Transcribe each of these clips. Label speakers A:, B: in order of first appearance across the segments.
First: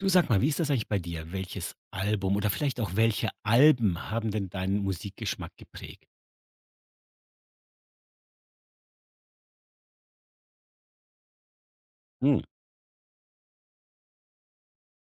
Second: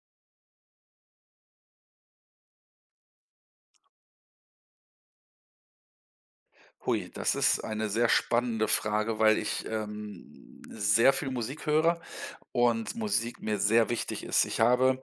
A: Du, sag mal, wie ist das eigentlich bei dir? Welches Album oder vielleicht auch welche Alben haben denn deinen Musikgeschmack geprägt?
B: Hui, das ist eine sehr spannende Frage, weil ich, sehr viel Musik höre
A: Hm,
B: und Musik mir sehr wichtig ist. Ich habe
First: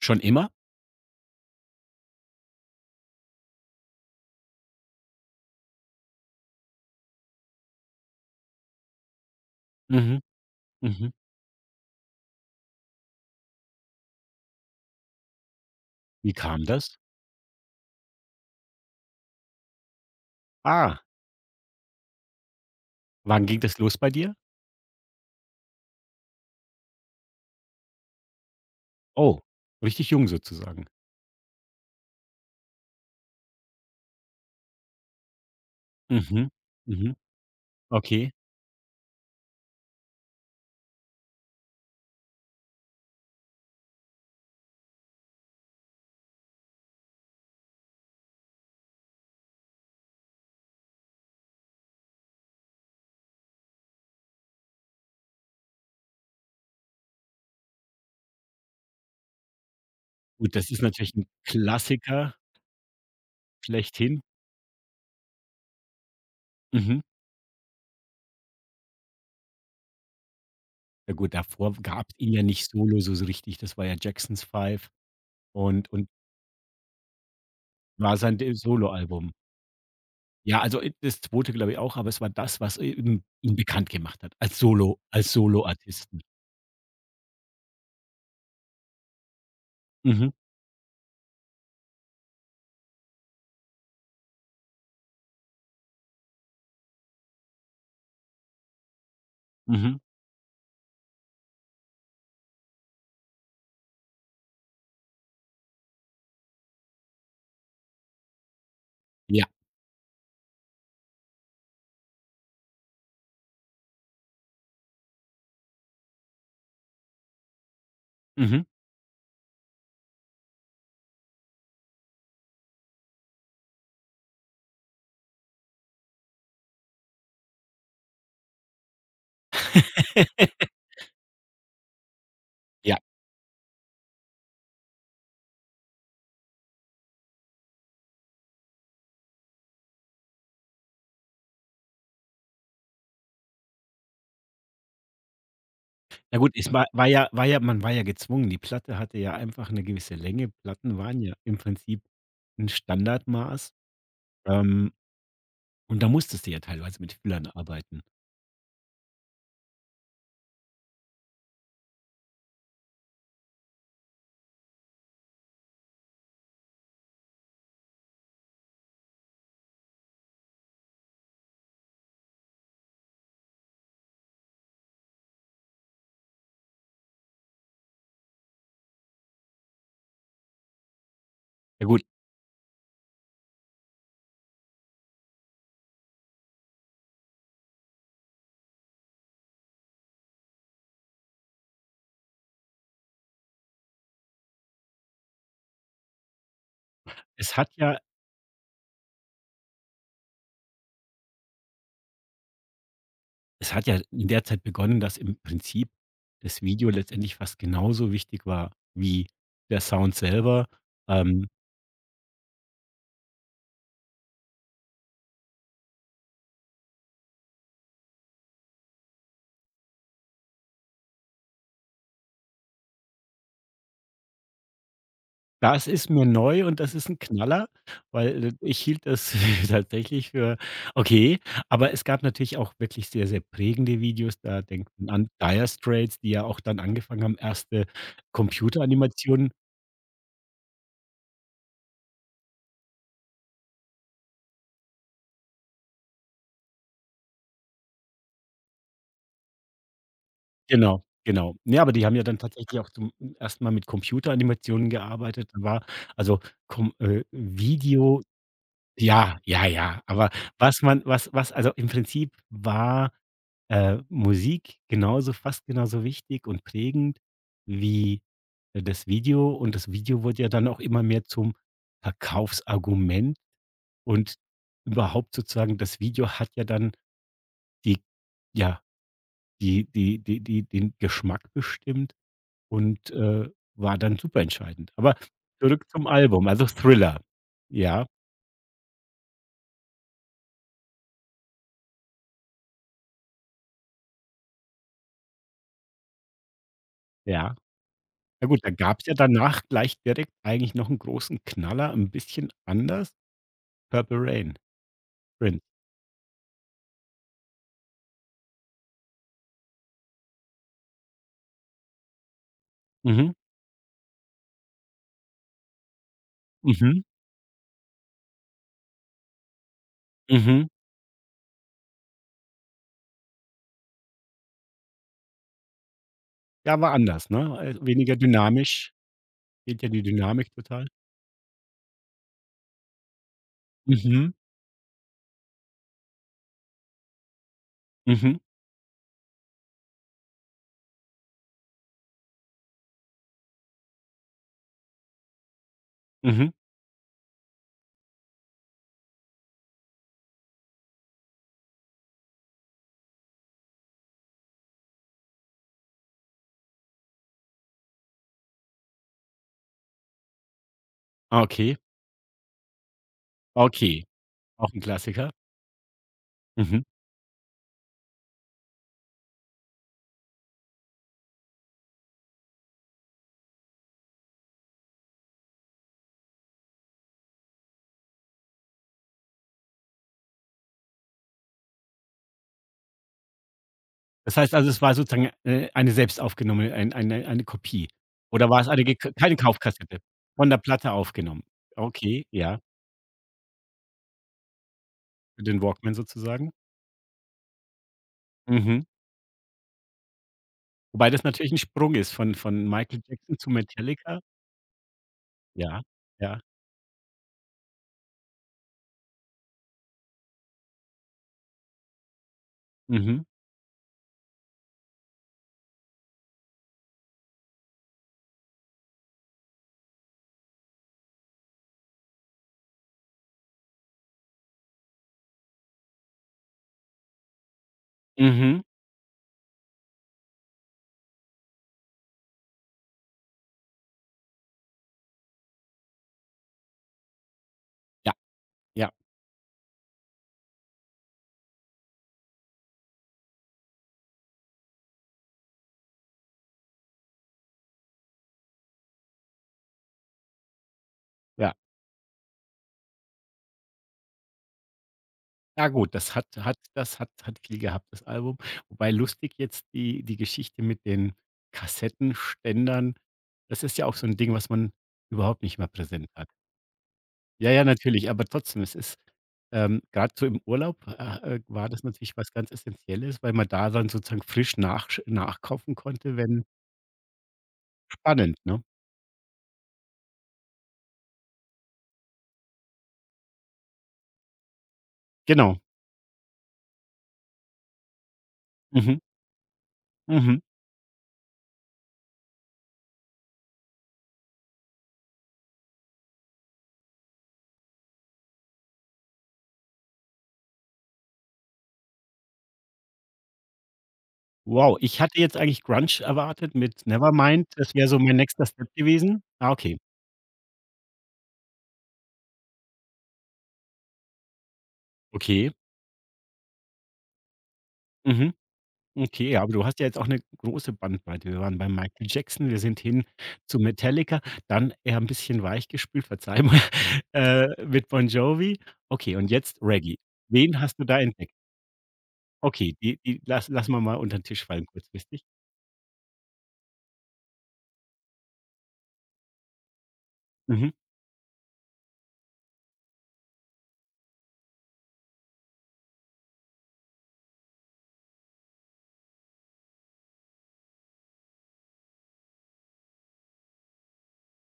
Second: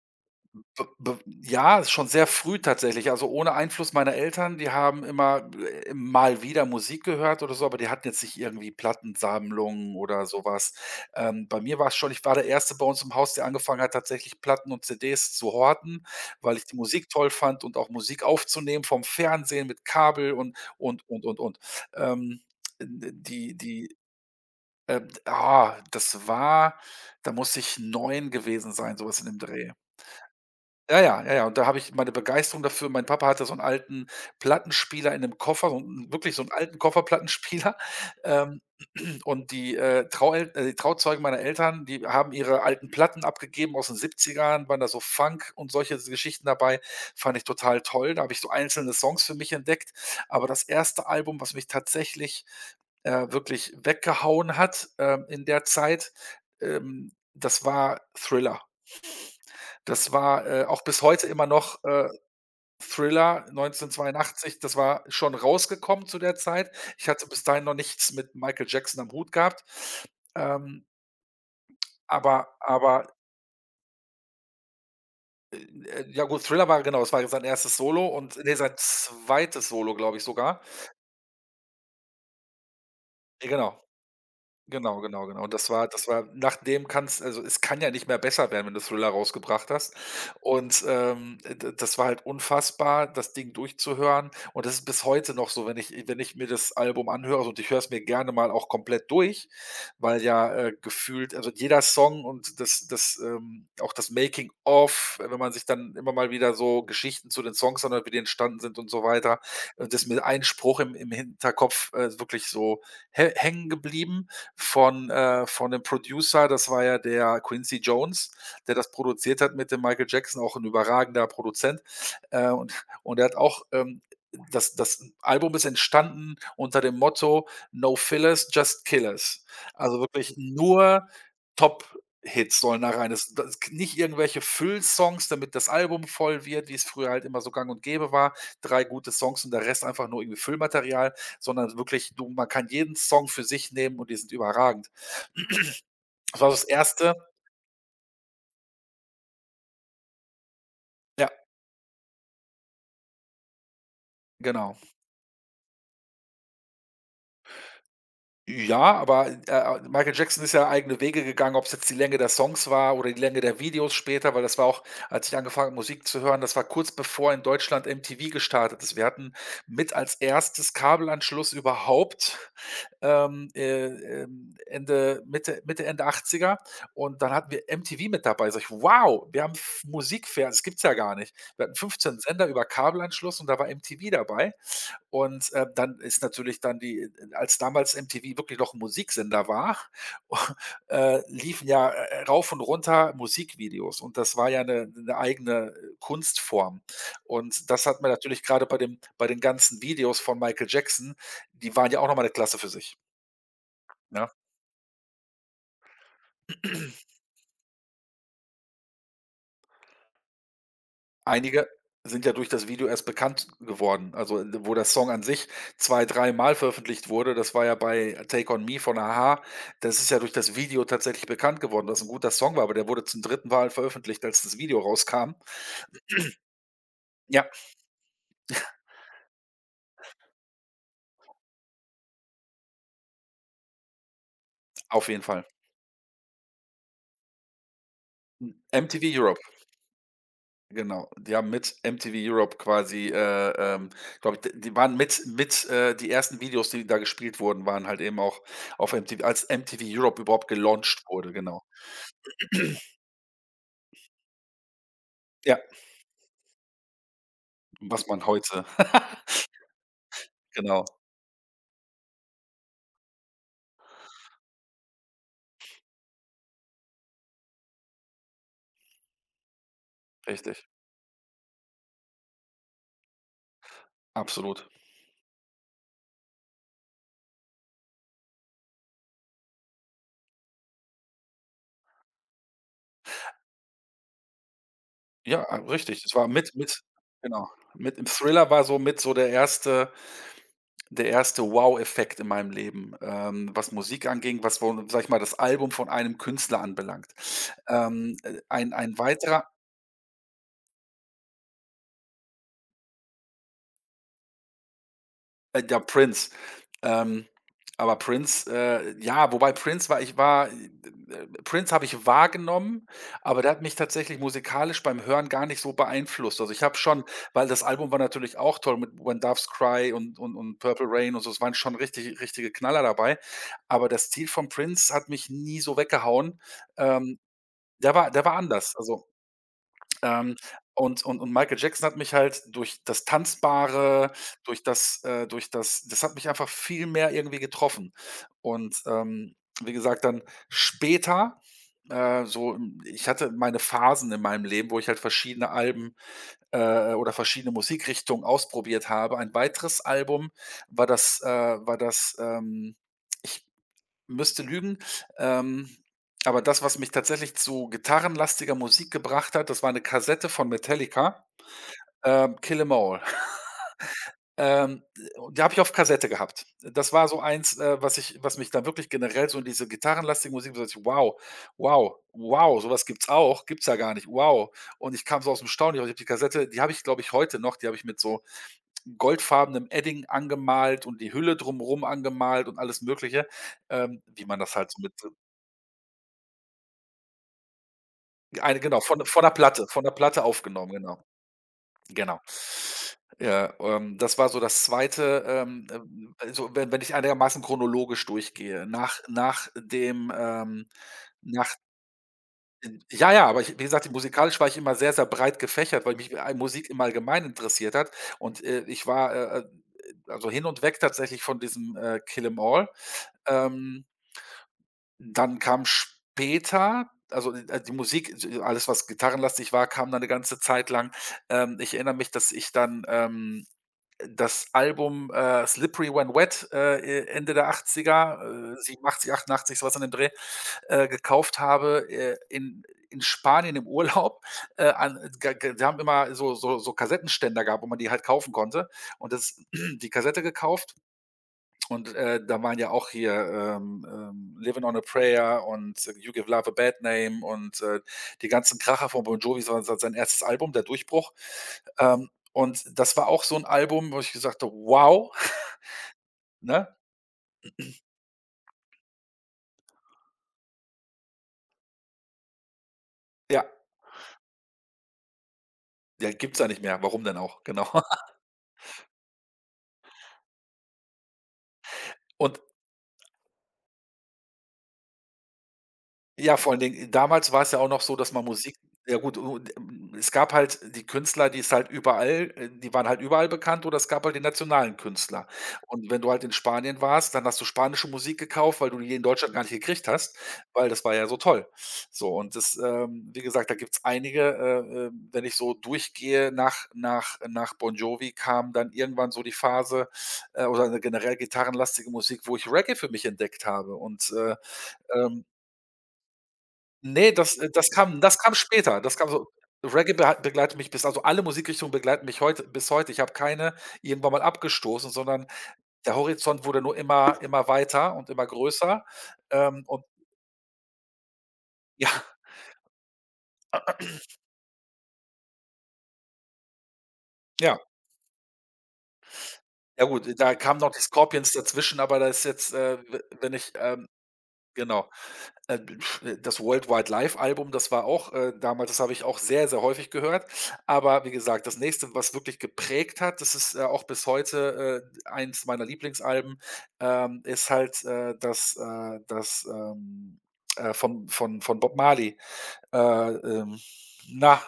A: schon immer?
B: Be be Ja, ist schon sehr früh tatsächlich, also ohne Einfluss meiner Eltern. Die haben immer mal wieder Musik gehört oder so, aber die hatten jetzt nicht irgendwie Plattensammlungen
A: Mhm,
B: oder so was.
A: mhm.
B: Bei mir war's schon, ich war der erste bei uns im Haus, der angefangen hat, tatsächlich Platten und CDs zu horten,
A: Wie
B: weil ich
A: kam
B: die
A: das?
B: Musik toll fand und auch Musik aufzunehmen vom Fernsehen mit Kabel und und
A: Ah,
B: und und und. Ähm, d
A: wann
B: die
A: ging das
B: die,
A: los bei dir?
B: ah, Das war, da muss ich 9 gewesen sein, so was in dem
A: Oh,
B: Dreh.
A: richtig jung sozusagen.
B: Ja, ja, ja, ja. Und da habe ich meine Begeisterung dafür. Mein Papa hatte so 'n alten Plattenspieler in 'nem Koffer, so 'n wirklich so
A: Mhm,
B: 'n alten
A: mhm.
B: Kofferplattenspieler.
A: Okay.
B: Ähm, und die Trauzeugen meiner Eltern, die haben ihre alten Platten abgegeben aus den Siebzigern, waren da so Funk und solche s Geschichten dabei. Fand ich total toll. Da habe ich so einzelne Songs für mich entdeckt. Aber das erste Album, was mich tatsächlich, wirklich weggehauen hat, in der Zeit, das war Thriller. Das war,
A: Gut, das ist
B: auch bis
A: natürlich
B: heute
A: ein
B: immer noch,
A: Klassiker
B: Thriller
A: schlechthin.
B: 1982. Das war schon rausgekommen zu der Zeit.
A: Mhm.
B: Ich hatte bis dahin noch nichts mit Michael Jackson am Hut gehabt. Ähm,
A: Ja gut, davor gab es ihn ja
B: aber
A: nicht solo
B: aber,
A: so richtig. Das war ja Jackson's Five und
B: ja gut, Thriller war, genau, es war ja sein erstes Solo
A: war
B: und,
A: sein de
B: ne, sein
A: Soloalbum.
B: zweites Solo, glaube ich sogar.
A: Ja, also, das 2. glaube ich auch, aber es war das, was eben
B: Ja,
A: ihn
B: genau.
A: bekannt gemacht hat als Solo
B: Genau, genau,
A: als
B: genau. Und das war das
A: Soloartisten.
B: war nachdem, kann's, also, es kann ja nicht mehr besser werden, wenn du Thriller rausgebracht hast.
A: Mhm,
B: Und, d das war halt unfassbar, das Ding durchzuhören. Und das ist bis heute noch so, wenn ich mir das Album anhöre so, und ich höre es mir gerne mal auch komplett durch,
A: mhm,
B: weil ja, gefühlt also jeder Song und das auch das Making of, wenn man sich dann immer mal wieder so Geschichten zu den Songs anhört, wie die entstanden sind und so weiter,
A: ja,
B: das ist mir ein Spruch im Hinterkopf, wirklich so hä hängen geblieben von dem Producer. Das war ja der Quincy Jones,
A: mhm.
B: der das produziert hat mit dem Michael Jackson, auch ein überragender Produzent. Und, er hat auch, das Album ist entstanden unter dem Motto No Fillers, Just Killers. Also wirklich nur Top-Hits sollen da
A: Ja,
B: rein. Das, nicht irgendwelche Füllsongs, damit das Album voll wird, wie es früher halt immer so gang und gäbe war. Drei gute Songs und der Rest einfach nur irgendwie Füllmaterial, sondern wirklich, du man kann jeden Song für sich nehmen, und die sind überragend.
A: na
B: Das war
A: gut,
B: das
A: es war war
B: erste.
A: ja war ja man war ja gezwungen. Die Platte hatte ja einfach 'ne gewisse Länge. Platten waren
B: Ja,
A: ja im Prinzip 'n Standardmaß,
B: genau.
A: ähm, und da musstest du ja teilweise mit Füllern arbeiten.
B: Ja, aber, Michael Jackson ist ja eigene Wege gegangen, ob es jetzt die Länge der Songs war oder die Länge der Videos später, weil das war auch, als ich angefangen habe, Musik zu hören. Das war kurz bevor in Deutschland MTV gestartet ist. Wir hatten mit als erstes Kabelanschluss überhaupt, ähm, äh, Ende 80er, und dann hatten wir MTV mit dabei. Sage ich: „Wow, wir haben F Musikfernsehen, das gibt's ja gar nicht." Wir hatten
A: Ja gut,
B: 15 Sender über Kabelanschluss und da war MTV dabei, und, dann ist natürlich dann die als damals MTV wirklich noch 'n Musiksender war, liefen ja, rauf und runter Musikvideos, und das war ja eine 'ne eigene, Kunstform.
A: es
B: Und
A: hat
B: das
A: ja
B: hat man natürlich gerade bei den ganzen Videos von Michael Jackson, die waren ja auch noch mal 'ne Klasse für sich,
A: es hat ja
B: ne?
A: in der Zeit begonnen, dass im Prinzip das Video letztendlich fast genauso wichtig war wie der Sound selber. Ähm,
B: Einige sind ja durch das Video erst bekannt geworden, also, wo der Song an sich 2, dreimal veröffentlicht wurde. Das war ja bei „Take on Me" von A-ha. Das ist ja durch das Video tatsächlich bekannt geworden, was ein guter Song war, aber der wurde zum dritten Mal veröffentlicht, als das Video rauskam.
A: das ist mir neu und das ist 'n
B: Ja,
A: Knaller, weil, ich hielt das tatsächlich für okay. Aber es gab natürlich auch wirklich sehr, sehr prägende Videos. Da denkt
B: auf
A: man
B: jeden
A: an
B: Fall.
A: Dire Straits, die ja auch dann angefangen haben, erste
B: MTV Europe,
A: Computeranimationen,
B: genau. Die haben mit MTV Europe quasi, glaube ich, die waren mit die ersten Videos, die da gespielt wurden, waren halt eben auch auf MTV, als MTV Europe überhaupt gelauncht
A: genau,
B: wurde,
A: genau.
B: genau.
A: Ne, aber die haben ja dann tatsächlich auch zum 1. Mal mit Computeranimationen gearbeitet.
B: Ja,
A: Da war also kom
B: was
A: Video,
B: man heute
A: ja, ja, ja. Aber was
B: genau,
A: man was was also im Prinzip war Musik genauso fast genauso wichtig und prägend wie, das Video, und das Video wurde ja dann
B: richtig.
A: auch immer mehr zum Verkaufsargument und
B: Absolut.
A: überhaupt sozusagen das Video hat ja dann die, ja, die den Geschmack bestimmt und, war dann super entscheidend. Aber
B: Ja,
A: zurück
B: richtig.
A: zum
B: Das war
A: Album, also
B: mit
A: Thriller.
B: genau, mit im
A: Ja,
B: Thriller war so mit so der erste Wow-Effekt in meinem Leben, was Musik anging, was, wo sage ich mal, das Album von einem Künstler anbelangt.
A: ja. Na gut, da
B: Ein
A: gab's ja
B: weiterer.
A: danach gleich direkt eigentlich noch einen großen Knaller, ein bisschen anders, Purple Rain, Prince.
B: Ja, Prince. Ähm, aber Prince, ja, wobei Prince habe ich wahrgenommen,
A: Mhm,
B: aber der hat mich tatsächlich musikalisch beim Hören gar nicht so beeinflusst. Also, ich habe
A: mhm,
B: schon, weil das Album war natürlich auch toll mit „When Doves Cry" und
A: mhm.
B: „Purple Rain" und so, es waren schon richtige Knaller dabei, aber das Stil von Prince hat mich nie so weggehauen.
A: Ja, war
B: Ähm,
A: anders, ne?
B: der war
A: Weniger
B: der war anders.
A: dynamisch.
B: Also,
A: Fehlt ja die
B: ähm,
A: Dynamik total.
B: Michael Jackson hat mich halt durch das Tanzbare,
A: Mhm,
B: durch das, durch das hat mich einfach viel mehr irgendwie getroffen.
A: mhm,
B: Und, wie gesagt, dann später, ich hatte meine Phasen in meinem Leben, wo ich halt verschiedene Alben,
A: mhm.
B: oder verschiedene Musikrichtungen ausprobiert habe. Ein weiteres Album war das äh, war das, ich müsste lügen. Ähm, aber das, was mich tatsächlich zu gitarrenlastiger Musik gebracht hat, das war eine Kassette von Metallica,
A: Ah, okay,
B: „Kill 'Em All".
A: okay. Auch ein
B: Ähm,
A: Klassiker.
B: und die habe ich auf Kassette gehabt.
A: Mhm.
B: Das war so eins, was mich da wirklich generell so in diese gitarrenlastige Musik, so ich, wow, wow, wow, sowas gibt's auch, gibt's ja gar nicht, wow. Und ich kam so aus dem Staunen, ich habe die Kassette, die habe ich, glaube ich, heute noch, die habe ich mit so goldfarbenem Edding angemalt und die Hülle drumherum angemalt und alles Mögliche, wie
A: Das
B: man
A: heißt
B: das
A: also,
B: halt
A: es
B: so mit.
A: war sozusagen, eine selbst aufgenommene eine Kopie, oder
B: Eine,
A: war es
B: genau,
A: eine gek
B: von der
A: keine
B: Platte
A: Kaufkassette? Von der
B: Aufgenommen,
A: Platte
B: genau.
A: aufgenommen.
B: Genau.
A: Okay, ja,
B: Ja, das war so das zweite,
A: für den Walkman
B: also
A: sozusagen.
B: wenn ich einigermaßen chronologisch durchgehe,
A: Mhm.
B: nach nach dem,
A: Wobei das natürlich
B: nach
A: ein Sprung ist von Michael
B: ja, ja,
A: Jackson
B: aber ich,
A: zu
B: wie gesagt,
A: Metallica.
B: musikalisch war ich immer sehr, sehr breit
A: Ja,
B: gefächert, weil mich,
A: ja.
B: Musik im Allgemeinen interessiert hat, und, ich war, also hin und weg tatsächlich von diesem, Kill 'Em All.
A: Mhm,
B: Ähm Dann kam später, also die Musik, d alles, was gitarrenlastig war, kam dann 'ne ganze Zeit lang. Ich erinnere mich, dass ich dann, das Album, „Slippery When Wet", e Ende der Achtziger, er
A: mhm.
B: 87, 88, so was in dem Dreh, gekauft habe, in Spanien im Urlaub, an g g die haben immer so Kassettenständer gehabt, wo man die halt
A: Ja,
B: kaufen konnte,
A: ja,
B: und das die Kassette gekauft. Und, da waren ja auch hier, „Livin' on a Prayer" und „You Give Love a Bad Name" und, die ganzen Kracher von Bon Jovi, das war se sein erstes Album, der Durchbruch.
A: ja.
B: Und das war auch so ein Album, wo ich gesagt habe: „Wow",
A: Ja gut,
B: ne?
A: das hat hat viel gehabt, das Album. Wobei lustig jetzt die Geschichte mit den Kassettenständern,
B: Ja,
A: das ist ja auch so ein Ding, was man überhaupt nicht mehr präsent
B: ja,
A: hat.
B: gibt's ja nicht mehr. Warum denn auch?
A: Ja, ja,
B: Genau.
A: natürlich, aber trotzdem, es ist, ähm, grad so im Urlaub, war das natürlich was
B: Und
A: ganz essentielles, weil man da dann sozusagen frisch nach nachkaufen konnte,
B: Ja,
A: wenn,
B: vor allen Dingen, damals war es ja auch noch so, dass man
A: spannend,
B: Musik
A: ne?
B: ja gut, u es gab halt die Künstler, die es halt überall, die waren halt überall bekannt, oder es gab halt die nationalen Künstler.
A: Genau.
B: Und wenn du halt in Spanien warst, dann hast du spanische Musik gekauft, weil du die
A: Mhm,
B: in Deutschland gar nicht gekriegt hast,
A: mhm.
B: weil das war ja so toll. So und das, wie gesagt, da gibt's einige, wenn ich so durchgehe, nach Bon Jovi, kam dann irgendwann so die Phase, oder eine generell gitarrenlastige Musik, wo ich Reggae für mich entdeckt habe und,
A: Wow, ich hatte
B: ähm
A: jetzt eigentlich Grunge erwartet mit
B: ne, das,
A: Nevermind,
B: das
A: das wäre so
B: kam
A: mein
B: das kam
A: nächster Step
B: später. Das kam
A: gewesen.
B: so.
A: Ah, okay.
B: Reggae beha begleitet mich bis, also alle Musikrichtungen begleiten mich heute bis heute. Ich habe keine irgendwann mal abgestoßen, sondern
A: Okay.
B: der Horizont wurde nur immer immer weiter und immer
A: Mhm.
B: größer.
A: Okay, ja, aber du hast
B: Und
A: ja jetzt auch eine große Bandbreite. Wir waren bei
B: ja,
A: Michael Jackson, wir sind hin zu Metallica, dann eher ein bisschen weichgespült, verzeih mal,
B: ja.
A: mit Bon Jovi. Okay, und jetzt
B: Ja
A: Reggae.
B: gut, da
A: Wen
B: kamen noch
A: hast
B: die
A: du da entdeckt?
B: Scorpions dazwischen, aber da ist jetzt,
A: Okay,
B: w
A: die die
B: wenn
A: lass
B: ich,
A: lassen wir mal unter den Tisch fallen
B: genau.
A: kurzfristig.
B: Äh, Das „World Wide Live" Album, das war auch, damals, das habe ich auch sehr, sehr häufig gehört.
A: Mhm.
B: Aber wie gesagt, das nächste, was wirklich geprägt hat, das ist, auch bis heute, eins meiner Lieblingsalben, ist halt, von Bob Marley. Äh, ähm, na,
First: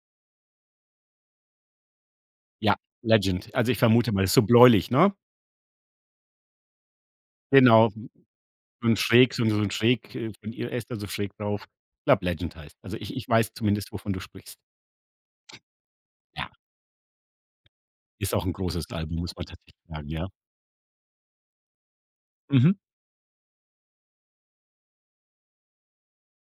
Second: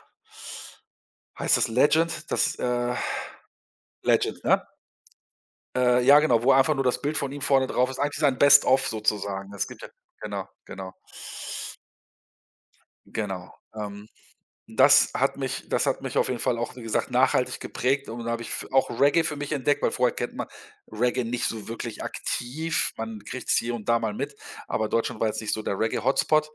B: heißt das „Legend"? Das,
A: Ja, Legend. Also, ich vermute mal, das ist
B: „Legend",
A: so
B: ne?
A: bläulich, ne?
B: Ja, genau, wo einfach nur das Bild von ihm vorne
A: Genau,
B: drauf ist.
A: so
B: Eigentlich sein Best of
A: 'n schräg so 'n
B: sozusagen.
A: so
B: Es
A: 'n
B: gibt ja,
A: schräg,
B: genau,
A: von ihr ist
B: genau,
A: da so schräg drauf. Ich glaube Legend heißt. Also, ich
B: genau.
A: weiß zumindest, wovon du sprichst.
B: Das hat mich auf jeden
A: Ja,
B: Fall auch, wie gesagt, nachhaltig geprägt und dann
A: ist
B: habe
A: auch
B: ich
A: ein
B: f auch
A: großes Album,
B: Reggae
A: muss
B: für
A: man
B: mich
A: tatsächlich
B: entdeckt, weil
A: sagen,
B: vorher
A: ja.
B: kennt man Reggae nicht so wirklich
A: Mhm.
B: aktiv. Man kriegt's hier und da mal mit, aber Deutschland war jetzt nicht so der Reggae-Hotspot.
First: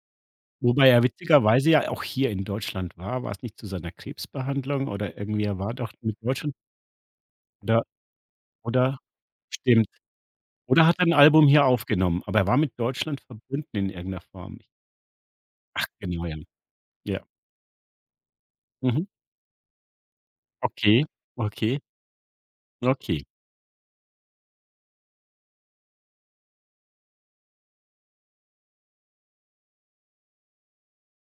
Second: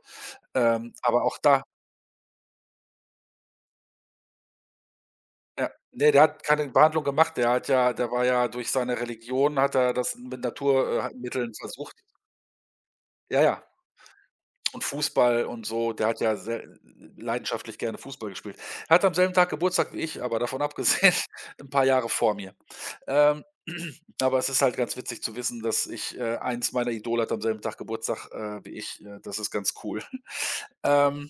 A: Wobei er
B: Aber auch da
A: witzigerweise ja auch hier in Deutschland war. War es nicht zu seiner Krebsbehandlung oder irgendwie, er
B: ja,
A: war doch
B: ne,
A: mit
B: der hat
A: Deutschland
B: keine Behandlung gemacht. Der hat
A: oder
B: ja der war ja, durch seine
A: oder
B: Religion hat
A: stimmt.
B: er das mit
A: Oder
B: Natur
A: hat er
B: ha
A: 'n Album
B: Mitteln
A: hier
B: versucht.
A: aufgenommen, aber er war mit Deutschland
B: Ja, ja.
A: verbunden in irgendeiner Form.
B: Und Fußball und
A: Ach
B: so, der hat
A: genau, ja.
B: ja sehr
A: Ja.
B: leidenschaftlich gerne Fußball gespielt. Hat
A: Mhm.
B: am selben Tag Geburtstag wie ich, aber davon
A: Okay,
B: abgesehen 'n
A: okay,
B: paar Jahre vor mir.
A: okay,
B: Ähm, aber es ist halt ganz witzig zu wissen, dass ich eins meiner Idole hat am selben Tag Geburtstag, wie ich. Das ist ganz cool. Ähm,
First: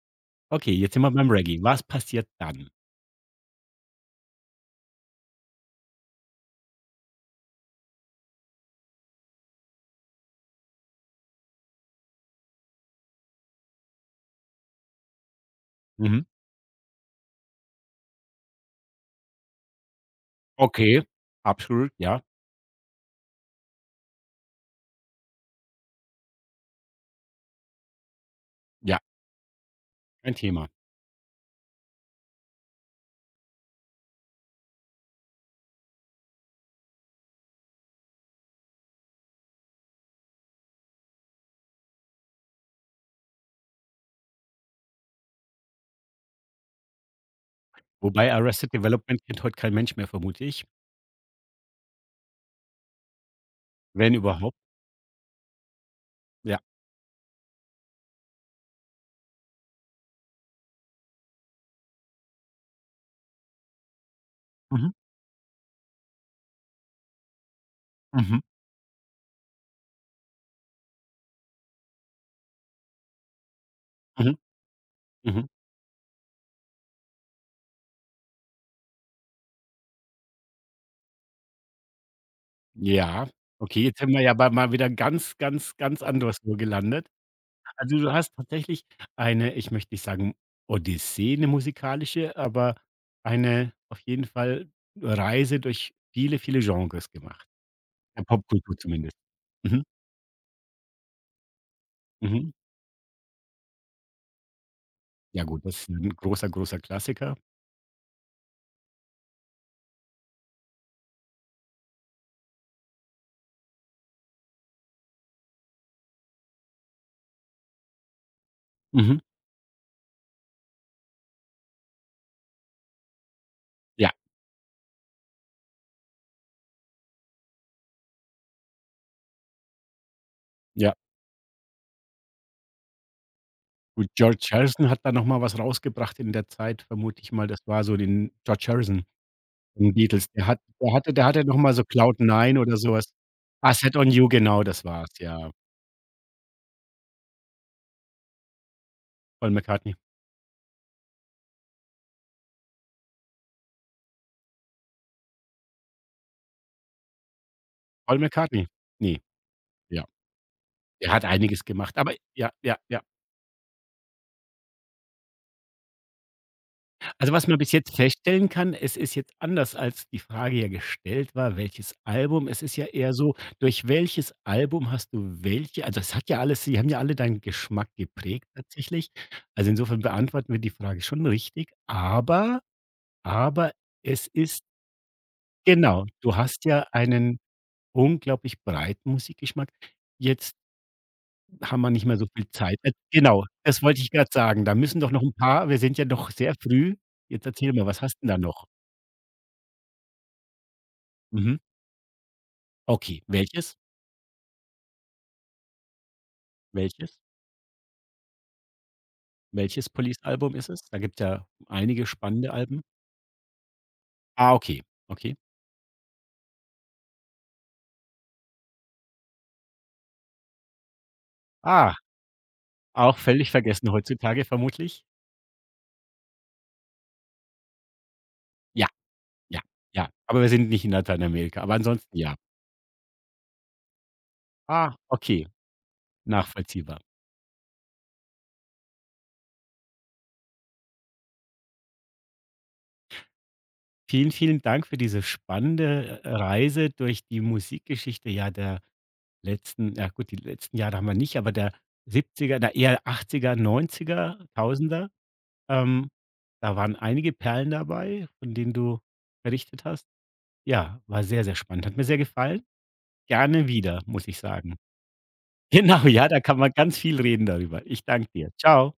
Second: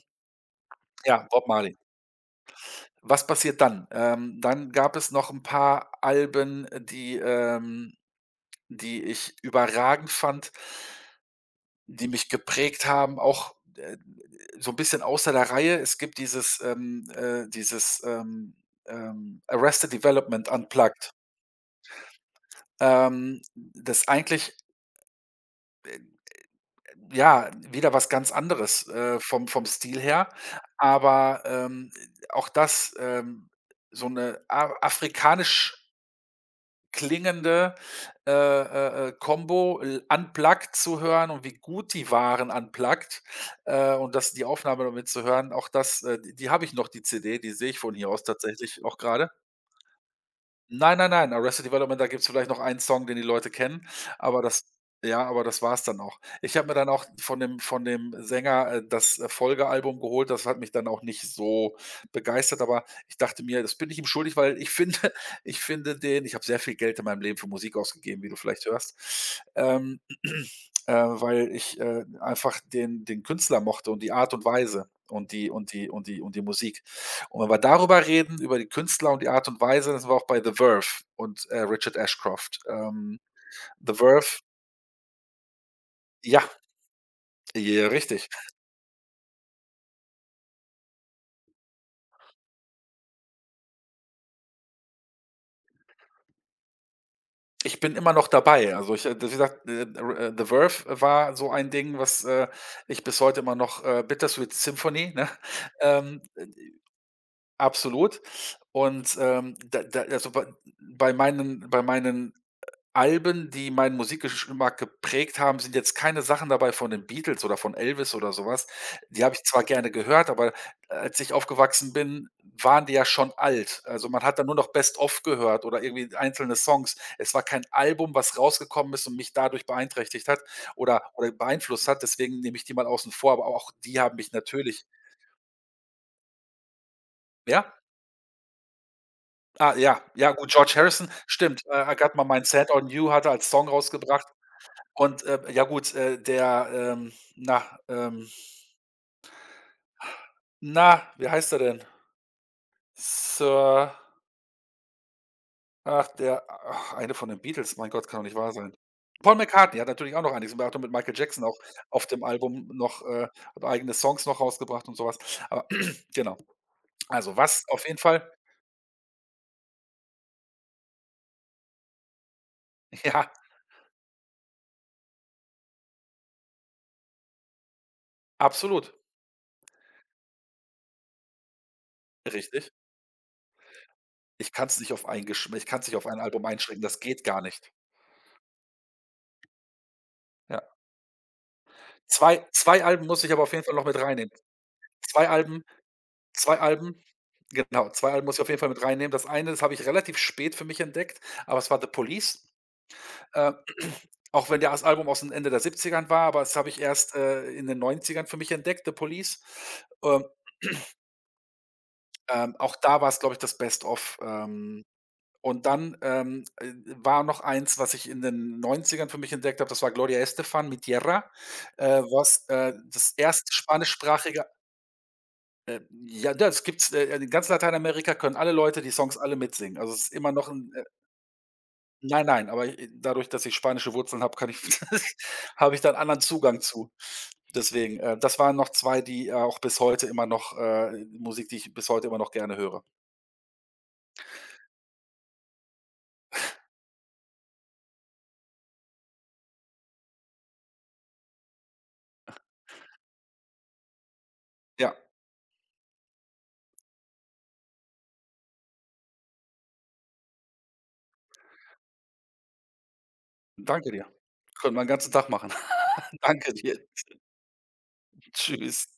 A: okay, jetzt sind wir
B: ja,
A: beim
B: Bob
A: Reggae.
B: Marley.
A: Was passiert dann?
B: Was passiert dann? Dann gab es noch ein paar Alben, die die ich überragend fand, die mich geprägt haben, auch, so ein bisschen außer der Reihe. Es gibt
A: Mhm.
B: dieses Arrested Development
A: Okay,
B: Unplugged.
A: absolut, ja,
B: Das eigentlich ja, wieder was ganz anderes,
A: ja,
B: vom Stil her.
A: kein Thema.
B: Aber, ähm, auch das, so eine a afrikanisch klingende, Combo, l unplugged zu hören und wie gut die waren unplugged, und das die Aufnahme damit zu hören, auch das, die habe ich noch, die CD, die sehe ich von hier aus
A: Wobei Arrested
B: tatsächlich auch
A: Development
B: gerade.
A: kennt heute kein Mensch mehr, vermute ich,
B: Nein, nein, nein, Arrested Development, da gibt's vielleicht noch einen Song, den die Leute kennen,
A: wenn
B: aber
A: überhaupt.
B: das ja, aber das war's dann auch. Ich
A: Ja.
B: habe mir dann auch von dem Sänger, das, Folgealbum geholt. Das hat mich dann auch nicht so begeistert, aber ich dachte mir, das bin ich ihm schuldig, weil ich
A: Mhm,
B: finde ich finde den ich habe sehr viel Geld in meinem Leben für Musik ausgegeben, wie du
A: mhm,
B: vielleicht hörst, ähm, weil ich, einfach den Künstler mochte und die Art
A: mhm,
B: und Weise und die
A: mhm.
B: und die und die und die Musik. Und wenn wir darüber reden, über die Künstler und die Art und Weise, dann sind wir auch bei The Verve und, Richard Ashcroft.
A: Ja, okay,
B: The
A: jetzt sind wir
B: Verve,
A: ja bei mal wieder ganz, ganz, ganz
B: ja,
A: anderswo gelandet.
B: j
A: Also, du
B: richtig.
A: hast tatsächlich eine, ich möchte nicht sagen Odyssee, eine musikalische, aber eine auf jeden Fall Reise durch viele, viele Genres gemacht.
B: Ich bin immer
A: Der
B: noch dabei.
A: Popkultur
B: Also, ich,
A: zumindest.
B: wie gesagt,
A: Mhm,
B: The Verve war so ein Ding, was,
A: mhm.
B: ich bis heute immer noch Bittersweet Symphony, ne?
A: Ja gut, das ist ein
B: Ähm,
A: großer, großer Klassiker.
B: absolut. Und, da da also, bei meinen Alben, die meinen Musikgeschmack geprägt haben, sind jetzt keine Sachen dabei von den Beatles oder von Elvis oder so was.
A: Mhm.
B: Die habe ich zwar gerne gehört, aber als ich aufgewachsen bin, waren die ja schon alt. Also,
A: Ja,
B: man hat dann nur noch Best of gehört oder irgendwie einzelne Songs. Es war kein Album, was rausgekommen ist und mich dadurch beeinträchtigt hat
A: ja.
B: oder beeinflusst hat. Deswegen nehme ich die mal außen vor, aber auch die
A: Gut,
B: haben mich
A: George
B: natürlich
A: Harrison hat da noch mal was rausgebracht in der Zeit, vermute ich mal. Das
B: ja?
A: war so den George Harrison.
B: Ah,
A: Von
B: ja,
A: Beatles.
B: ja,
A: Der
B: gut,
A: hat
B: George
A: der
B: Harrison,
A: hatte der hatte noch
B: stimmt.
A: mal so
B: „I Got
A: „Cloud
B: My Mind
A: Nine"
B: Set
A: oder
B: on
A: so was.
B: You“ hat er als Song
A: „I Set on
B: rausgebracht.
A: You“, genau, das war's,
B: Und,
A: ja.
B: ja gut,
A: Paul McCartney.
B: wie heißt er denn? Sir, ach, der, ach, eine von den Beatles, mein Gott, kann
A: Paul
B: doch nicht wahr
A: McCartney.
B: sein.
A: Ne,
B: Paul McCartney hat
A: ja.
B: natürlich auch noch einiges gemacht und mit
A: Der
B: Michael
A: hat
B: Jackson auch
A: einiges gemacht,
B: auf
A: aber
B: dem
A: ja,
B: Album
A: ja, ja.
B: noch, hat eigene Songs noch rausgebracht und sowas. Aber genau.
A: Also,
B: Also,
A: was man
B: was
A: bis
B: auf
A: jetzt
B: jeden Fall
A: feststellen kann, es ist jetzt anders, als die Frage ja gestellt war, welches Album. Es ist ja eher
B: ja,
A: so, durch welches Album hast du welche, also, es hat ja alles, sie haben ja alle deinen Geschmack geprägt
B: absolut,
A: tatsächlich. Also, insofern beantworten wir die Frage schon richtig,
B: richtig.
A: aber es ist.
B: Ich kann es nicht auf
A: Genau,
B: ein
A: du
B: Album
A: hast
B: einschränken,
A: ja
B: das geht gar
A: einen
B: nicht.
A: unglaublich breiten Musikgeschmack. Jetzt
B: Ja.
A: haben wir nicht mehr so
B: zwei
A: viel Zeit.
B: zwei Alben muss ich aber
A: Genau,
B: auf jeden Fall
A: das
B: noch mit
A: wollte ich
B: reinnehmen.
A: grad sagen. Da müssen doch noch
B: 2
A: 'n
B: Alben
A: paar, wir sind ja noch sehr
B: zwei
A: früh.
B: Alben
A: Jetzt erzähl mal,
B: genau,
A: was
B: 2
A: hast
B: Alben
A: 'n
B: muss
A: da
B: ich auf jeden
A: noch?
B: Fall mit reinnehmen. Das eine, das habe ich relativ spät für mich entdeckt,
A: Mhm.
B: aber es war The Police.
A: Okay,
B: Äh,
A: welches?
B: auch wenn das Album aus'm Ende der 70 war, aber das habe ich erst,
A: Welches?
B: in den 90 für mich entdeckt, The Police.
A: Welches
B: Ähm,
A: Police-Album ist es? Da gibt's ja einige spannende
B: auch
A: Alben.
B: da war es, glaube ich, das Best of.
A: Ah, okay, okay.
B: Und dann, war noch eins, was ich in den 90 für mich entdeckt habe, das war Gloria Estefan mit „Tierra“,
A: Ah,
B: das
A: auch völlig
B: erste
A: vergessen
B: spanischsprachige
A: heutzutage vermutlich.
B: äh, ja, das gibt's, in ganz Lateinamerika können alle Leute
A: Ja,
B: die Songs alle
A: ja,
B: mitsingen. Also, es
A: ja.
B: ist immer
A: Aber wir
B: noch
A: sind
B: 'n
A: nicht in Lateinamerika, aber ansonsten
B: nein,
A: ja.
B: nein, aber i dadurch, dass ich spanische Wurzeln habe, kann ich
A: Ah, okay,
B: habe ich da 'n anderen Zugang zu.
A: nachvollziehbar.
B: Deswegen, das waren noch 2, die, auch bis heute immer noch Musik, die ich bis heute immer noch gerne höre.
A: Vielen, vielen Dank für diese spannende Reise durch die Musikgeschichte, ja, der letzten, ja gut, die letzten Jahre haben wir nicht, aber der 70er, eher 80er, 90er,
B: Ja,
A: 1000er. Ähm, da waren einige Perlen dabei, von denen du berichtet hast. Ja, war sehr, sehr spannend. Hat mir sehr gefallen. Gerne
B: danke
A: wieder,
B: dir.
A: muss ich
B: Können
A: sagen.
B: wir 'n ganzen Tag machen.
A: Genau, ja, da
B: Danke
A: kann man
B: dir.
A: ganz viel reden darüber. Ich danke dir.
B: Tschüss.
A: Ciao.